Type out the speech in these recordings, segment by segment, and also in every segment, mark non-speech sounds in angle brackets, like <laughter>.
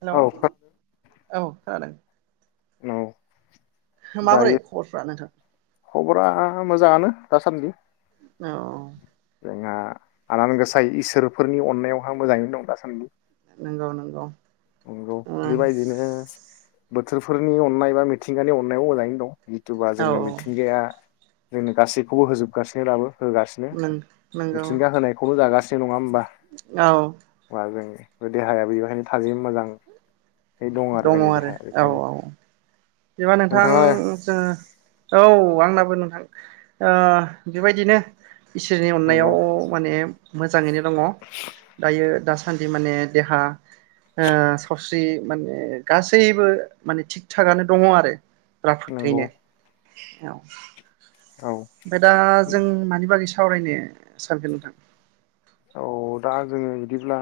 hello औ औ खोनादों औ माबोरै दायो खबरफ्रा नोंथां खबरा मोजाङानो दासान्दि औ जोंहा आनान गोसाय इसोरफोरनि अननायावहा मोजाङैनो दं दासान्दि नंगौ नंगौ नंगौ उम बेबायदिनो बोथोरफोरनि अननाय बा मिथिंगानि अननायाव मोजाङैनो दं जुटुबा औ जोंनो मिथिंगाया जोंनो गासैखौबो होजोबगासिनो दाबो होगासिनो नों नंगौ मिथिंगा होनायखौबो जा जागासि नङा होमबा औ बा जों देहाया बेहायनो थाजिम मोजां दङ आरो औ औ बेबा नोंथां नोंथाङालाय जों औ आंनाबो नोंथां ओ बेबायदिनो इसोरनि अननायाव नंगौ माने मो जाङैनो दङ दायो दा सान्दि माने देहा ओ सावस्रि माने गासैबो माने थिग थागानो दङ आरो नंगौ राफोदथैनो औ औ ओमफाय दा जों मानि बागै सावरायनो सानखो नोंथां औ दा जोङो बिदिब्ला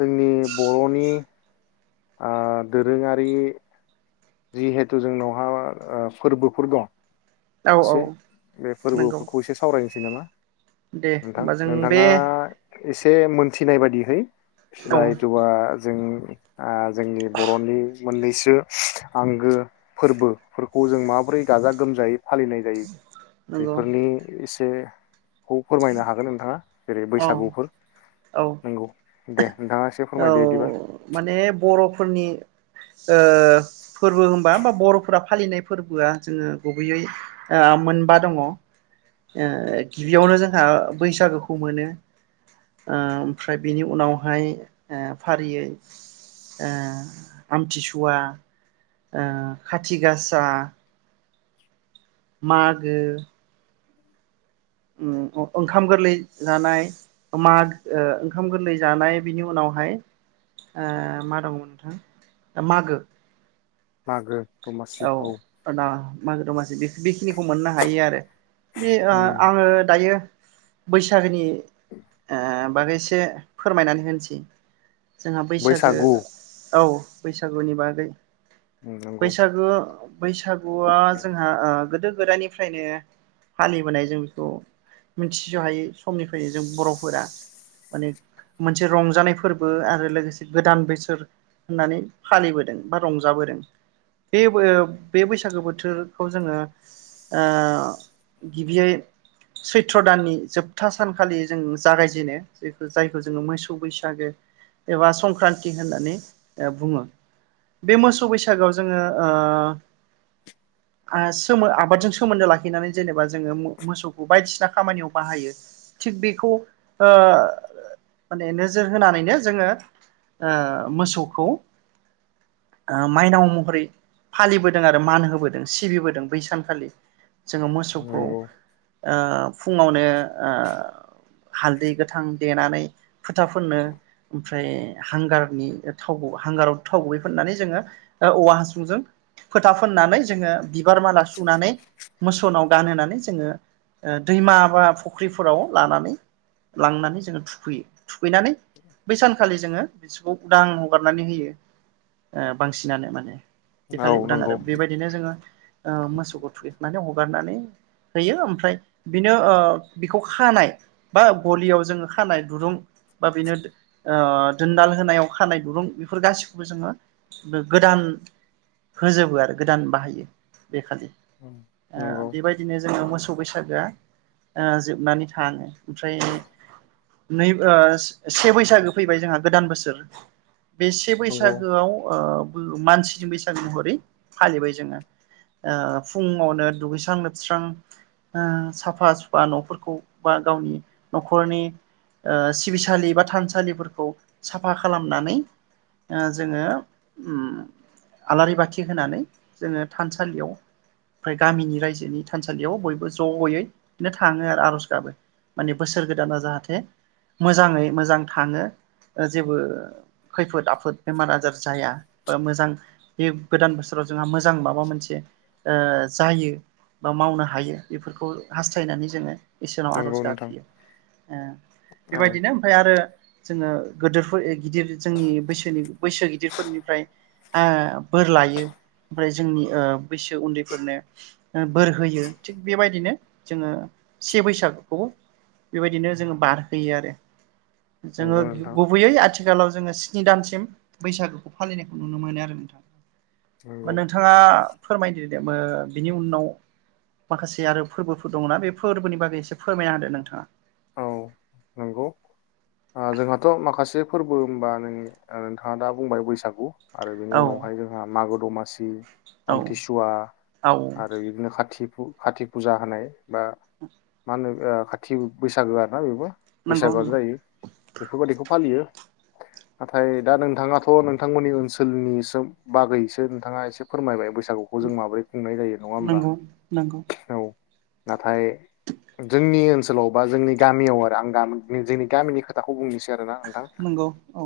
जोंनि बर'नि आ दोरोङारि जिहेथु जोंनावहा ओ फोरबोफोर दं औ एसे औ बे नंगौ फोरबोफोरखौ एसे सावरायनोसै <unintelligible> दे नोंथां होमबा जों बे नोंथाङा एसे मोनस फिनाय बाददिहै औ फिबा एथबा जों ओ जोंनि बर'नि मोननैसो आंगो फोरबोफोरखौ जों माबोरै गाजा गोमजायै फालिनाय जायो नंगौ बेफोरनि इसे जे खौ फोरमायनो हागोन नोंथाङा जेरै औ बैसागुफोर औ नोंगौ दे नोंथाङा एसे फोरमायदो बिदिबा औ माने बर'फोरनि ओ फोरबो होनबा बा बर'फोरा फालिनाय फोरबोआ जोङो गुबैयै ओ मोनबा दङ ओ गिबियावनो जों हा बैसागोखौ मोनो ओमफ्राय बिनि उनावहाय फारियै ओ आमथिसुवा ओ खाथि गासा मागो ओम अ ओंखाम गोरलै जानाय अ माग ओंखाम गोरलै जानाय बिनि उनावहाय मा दङमोन नोंथां ओ मागो मागो औ <unintelligible> मागो दमासि बे बिखिनिखौ मोननो हायो आरो बे ओ उम आङो दायो बैसागोनि ओ बागैसे फोरमायनानै होनसै जोंहा बैसागो बैसागु औ बैसागुनि बागै नोंगौ अ बैसागुआ जोंहा ओ गोदो गोदायनिफ्रायनो फालिबोनाय जों बेखौ मिथिस' हायै समनिफ्रायनो जों बर'फोरा माने मोनसे रंजानाय फोरबो आरो लोगोसे गोदान बोसोर होननानै फालिबोदों बा रंजाबोदों बे बो बे बैसागो बोथोरखौ जोङो ओ गिबियै सैथ्र' दाननि जोबथा सानखालि जों जागायजेनो जायखौ जोङो मोसौ बैसागो एबा संक्रान्ति होननानै बुङो बे मोसौ बैसागोआव जोङो ओ आ सो आबादजों सोमोन्दो लाखिनानै जेनेबा जोङो मोसौखौ बायदिसिना खामानियाव बाहायो थिग बेखौ माने ओ नोजोर होनानैनो जोङो मोसौखौ ओ माइनाव महरै फालिबोदों आरो मान होबोदों सिबिबोदों बैसानखालि जोङो मोसौखौ नंगौ ओ फुङावनो ओ हालदै गोथां देनानै फोथा फोननो ओमफ्राय हांगारनि थाव हांगाराव थाव गुबै फोननानै जोङो औवा हासुंजों फोथा फोननानै जोङो बिबार माला सुनानै मोसौनाव गानहोनानै जोङो ओ दैमा बा फख्रिफोराव लानानै लांनानै जोङो थुखैयो थुखैनानै बै सानखालि जोङो बिसोरखौ उदां हगारनानै होयो ओ बांसिनानो माने बे खालि औ उदां नंगौ आरो बेबायदिनो जोङो ओ मोसौखौ थुखनानै हगा हगारनानै होयो ओमफ्राय बिनो ओ बेखौ खानाय बा गलियाव जोङो खानाय दुरुं बा बेनो दो दोनदाल होनायाव खानाय दुरुं बेफोर गासिखौबो जोङो गोदान होजोबो आरो गोदान बाहायो बेखालि ओ नंगौ बेबायदिनो जोङो मोसौ बैसागोआ ओ जोबनानै थाङो ओमफ्राय नै ओ से बैसागो फैबाय जोंहा गोदान बोसोर बे से नंगौ बैसागोआव ओ ओ मानसिजोंबो एसे गोदान महरै फालिबाय जोङो ओ फुङावनो दुगैस्रां लोबस्रां ओ साफा सुफा न'फोरखौ बा गावनि न'खरनि ओ सिबिसालि बा थानसालिफोरखौ साफा खालामनानै ओ जोङो ओम आलारि बाथि होनानै जोङो थानसालियाव ओमफाय गामिनि रायजोनि थानसालियाव बयबो ज'यै बिदिनो थाङो आरो आर'ज गाबो माने बोसोर गोदाना जाहाथे मोजाङै मोजां थाङो जेबो खैफोद आफोद बेमार आजार जाया बा मोजां बे गोदान बोसोराव जोंहा मोजां माबा मोनसे ओ जायो बा मावनो हायो बेफोरखौ हास्थायनानै जोङो इसोरनाव आर'ज नंगौ नोंथां गाबहैयो औ बेबायदिनो ओमफ्राय आरो जोङो गोदोरफोर गिदिर जोंनि बैसोनि बैसो गिदिरफोरनिफ्राय ओ बोर लायो ओमफ्राय ओ जोंनि बैसो उन्दैफोरनो बोर होयो थिग बेबायदिनो जोङो से बैसागुखौ बेबायदिनो जोङो बारहोयो आरो नंगौ जोङो नोंथां गुबैयै आथि आथिखालाव जोङो स्नि दानसिम बैसागुखौ फालिनायखौ नुनो मोनो आरो नोंथां नंगौ नोंथाङा फोरमायदों दे ओ बिनि उनाव माखासे आरो फोरबोफोर दङना बे फोरबोनि बागै एसे फोरमायना होदो नोंथाङा औ नंगौ जोंहाथ' माखासे फोरबो होमबा नों नोंथाङा दा बुंबाय बैसागु आरो बेनि औ उनावहाय जोंहा मागो दं दमासि औ आमथिसुवा औ आरो बिदिनो खाथि खाति फुजा होनाय बा मा होनो ओ खाथि बैसागो आरोना बेबो नंगौ बैसागुआ नंगौ जायो बेफोर बायदिखौ फालियो नाथाय दा नोंथाङाथ' नोंथांमोननि ओनसोलनिसो बागैसो नोंथाङा एसे फोरमायबाय बैसा बैसागुखौ जों माबोरै खुंनाय जायो नङा होमबा नंगौ नंगौ औ नाथाय जोंनि ओनसोल ओनसोलाव बा जोंनि गामियाव आरो आं गामि नि जोंनि गामिनि खोथाखौ बुंनोसै आरो ना नोंथां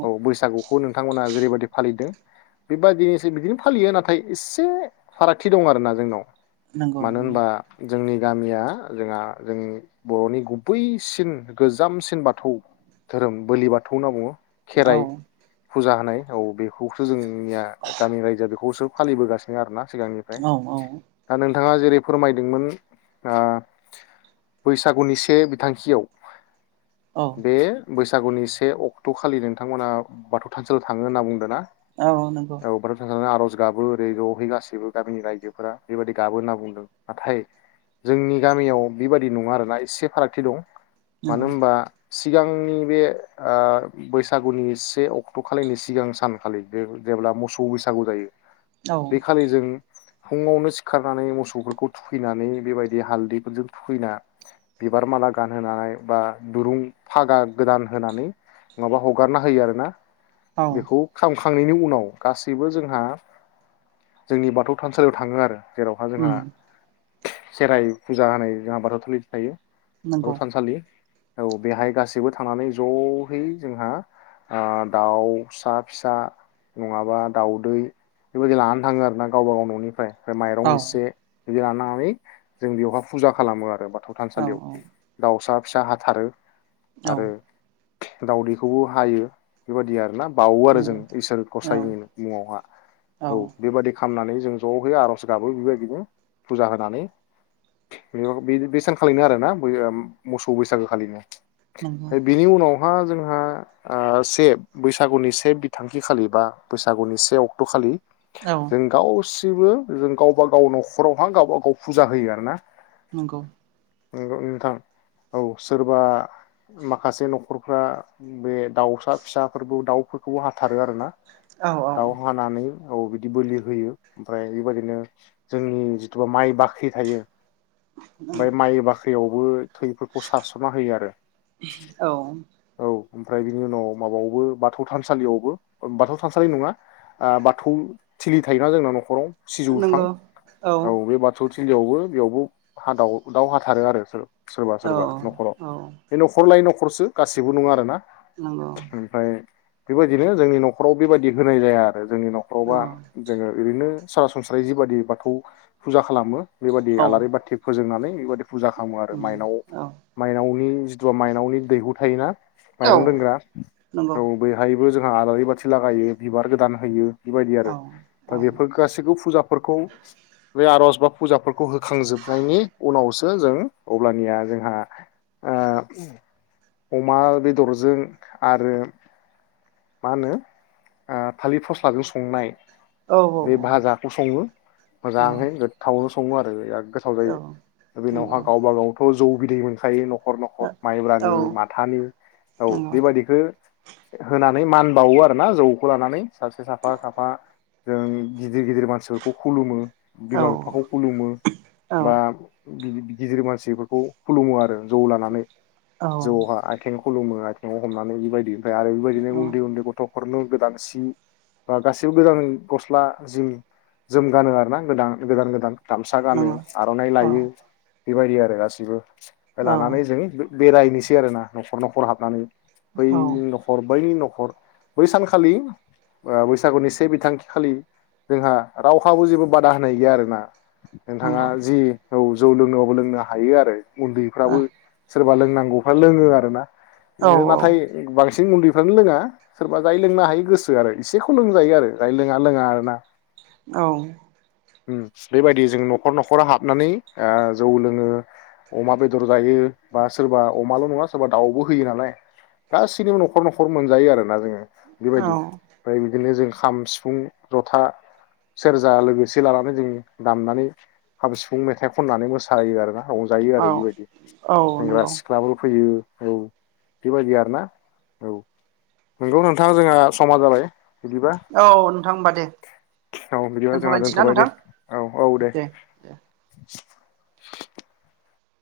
औ बैसागुखौ नोंथांमोना जेरैबायदि फालिदों बेबादि बिदिनो फालियो नाथाय एसे फारागथि दं आरोना जोंनाव नंगौ मानो नंगौ होनबा जोंनि गामिया जोंहा जोंनि बर'नि गुबैसिन गोजामसिन बाथौ धोरोम बोलि बाथौ होनना बुङो औ खेराइ फुजा होनाय औ बेखौसो जों निया गामि रायजोआ बेखौसो फालिबोगासिनो आरो ना सिगांनिफ्राय औ औ दा नों थाङा जेरै फोरमायदोंमोन आ बैसागुनि से बिथांखियाव औ बे बोस सागुनि से अक्ट' खालि नोंथांमोना बाथौ थानसालिआव थाङो होनना बुंदों ना औ नंगौ <unintelligible> आरज जु गाबो ओरै ज आवहाय गासैबो गामिनि रायजोफोरा बेबायदि गाबो होनना बुंदों नाथाय जोंनि गामियाव बेबायदि नङा आरोना एसे फारागथि दं नंगौ मानो होमबा सिगांनि बे ओ बैसागुनि से अक्ट' खालिनि सिगां सानखालि बे जेब्ला मोसौ बैसागु जायो औ बे खालि जों फुङावनो सिखारनानै मोसौफोरखौ थुखैनानै बेबायदि हालदैफोरजों थुखैना बिबार माला गानहोनानै बा दुरुं फागा गोदान होनानै माबा हगारना होयो आर ना औ बेखौ खामखा थांनायनि उनाव गासैबो जोंहा जोंनि बाथौ थानसालियाव थाङो आरो जेरावहा जोंहा उम खेराइ फुजा होनाय जोंहा बाथौ थालि खिथायो नंगौ ब सानसालि औ बेहाय गासैबो थांनानै जहै जोंहा ओ दाउसा फिसा नङाबा दाउदै बेबायादि लानानै थाङो आरना गावबा गाव न'निफ्राय फ्राय माइरं औ इसे बिदि लानानानै जों बेवहा फुजा खालामो आरो बा थौ औ थानसालियाव औ दाउसा फिसा हाथारो औ आरो दावदैखौबो हायो बेबायदि आरोना बावो आरो जों नंगौ इसोर औ गसाइनि मुङावहा औ बेबादि खामनानै जों ज' होइ आर'ज गाबो बेबायदिनो फुजा होनानै <unintelligible> बेसानखालिनो आरोना बै ओ मोसौ बैसागो खालिनो नंगौ फाय बिनि उनाव हा जोंहा ओ से बैसागुनि से बिथांखि खालि बा बैसागुनि से अक्ट' खालि औ जों गावस सिबो जों गावबा गाव न'खरावहा गावबा गाव फुजा होयो आरो ना नंगौ नंगौ नोंथां औ सोरबा माखासे न'खरफ्रा बे दाउसा फिसाफोरखौ दाउफोरखौबो हाथारो आरो ना औ दाउ हानानै औ बिदि बोलि होयो ओमफ्राय बेबायदिनो जोंनि जिथुबा माइ बाख्रि थायो औ ओमफाय माइ बाख दैयावबो थैफोरखौ सारस'ना होयो आरो औ ओमफ्राय बिनि उनाव माबायावबो बाथौ थानसालियावबो बाथौ थानसालि नङा बाथौ थिलि थायोना जोंना न'खराव सिजौ बिफां नंगौ औ बे बाथौ थिलियावबो बेयावबो हा दाउ दाउ हाथारो आरो बिसोर सोरबा सोरबा औ न'खराव औ बे न'खर लायै न'खर न'खरसो गासिबो नङा आरो ना नंगौ बेबायदिनो जोंनि न'खराव बेबायदि होनाय जाया आरो जोंनि औ न'खरावबा जोङो ओरैनो सरासनस्रायै जिबायादि बाथौ फुजा खालामो बेबायदि औ आलारि बाथि फोजोंनानै बेफोर बादि फुजा खालामो आरो उम मायनाव औ माइनावनि जिथुवा माइनावनि दैहु थायोना माइरं औ दोनग्रा नंगौ औ बेहायबो जों जोंहा आलारि बाथि लागायो बिबार गोदान होयो बेबायदि औ आरो दा बेफोर गासैबो फुजाफोरखौ बे आर'ज बा फुजाफोरखौ होखांजोबनायनि उनावसो जों अब्लानिया जोंहा ओ अमा बेदरजों आरो मा होनो ओ थालिर फस्लाजों संनाय औ बे भाजाखौ सङो औ मोजांहै गोथाव सङो आरो याक गोथाव औ जायो बेनावहा नंगौ थ' जौ बिदै मोनखायो न' न'खर औ न'खर माइब्रानि माथानि औ नंगौ बेबायदिखो होनानै मान बावो आरो ना जौखौ लानानै साबसे साफा साफा जों गिदिर गिदिर मानसिफोरखौ खुलुमो औ बिमा बिफाखौ खुलुमो औ बा बिदि बिद गिदिर मानसिफोरखौ खुलुमो आरो ज' लानानै औ ज हा आइथेंयाव खुलुमो आथिङाव हमनानै बेबायदि ओमफ्राय आरो बेबायदिनो उन्दै उन्दै गथ' हरनो गोदान सि बा गासिबो गोदान गस्ला जि जोम गानो आरो ना गोदान गोदान गोदान गामसा गानो नंगौ आर'नाइ औ लायो बेबायदि आरो गासैबो औ लानानै जोङो लु बेरायनोसै आरोना न'खर न'खर हाबनानै बैनि न'खर बै न' न'खर बै सानखालि बैसागुनि से बिथांखि खालि जोंहा रावहाबो जेबो बादा होनाय गैया आरोना नोंथाङा नंगौ जि औ जौ लोंनोयाव लोंनो हायो आरो औ उन्दैफ्राबो सोरबा लोंनांगौफ्रा लोङो आरोना इनो औ नाथाय बांसिन जों उन्दैफ्रानो लोङा सोरबा जाय लोंनो हायो गोसो आरो इसेखौ लोंजायो आरो जाय लोङा लोङा आरोना औ ओम बेबायदि जों न'खर न'खरा हाबनानै ओ जौ लोङो अमा बेदर जायो बा सोरबा अमाल' नङा सोरबा दाउबो होयो नालाय गासैनिबो न'खर न'खर मोनजायो आरोना जोङो बेबायदि ओमफ्राय बिदिनो जों खाम सिफुं जथा सेरजा लोगोसे लानानै जों दामनानै खाम सिफुं मेथाइ खननानै मोसा सायो आरो ना रंजायो औ आरो बेबायदि औ सेंग्रा नंगौ सिख्लाबो फैयो औ बेबायदि आरोना औ नंगौ नोंथाङा जोंहा समा जाबाय बिदिबा औ नोंथां होमबा दे औ बिदिबा जोंहा दोनथ'लायनोसै ना दोनथ'बाय दे नोंथां औ औ दे <unintelligible>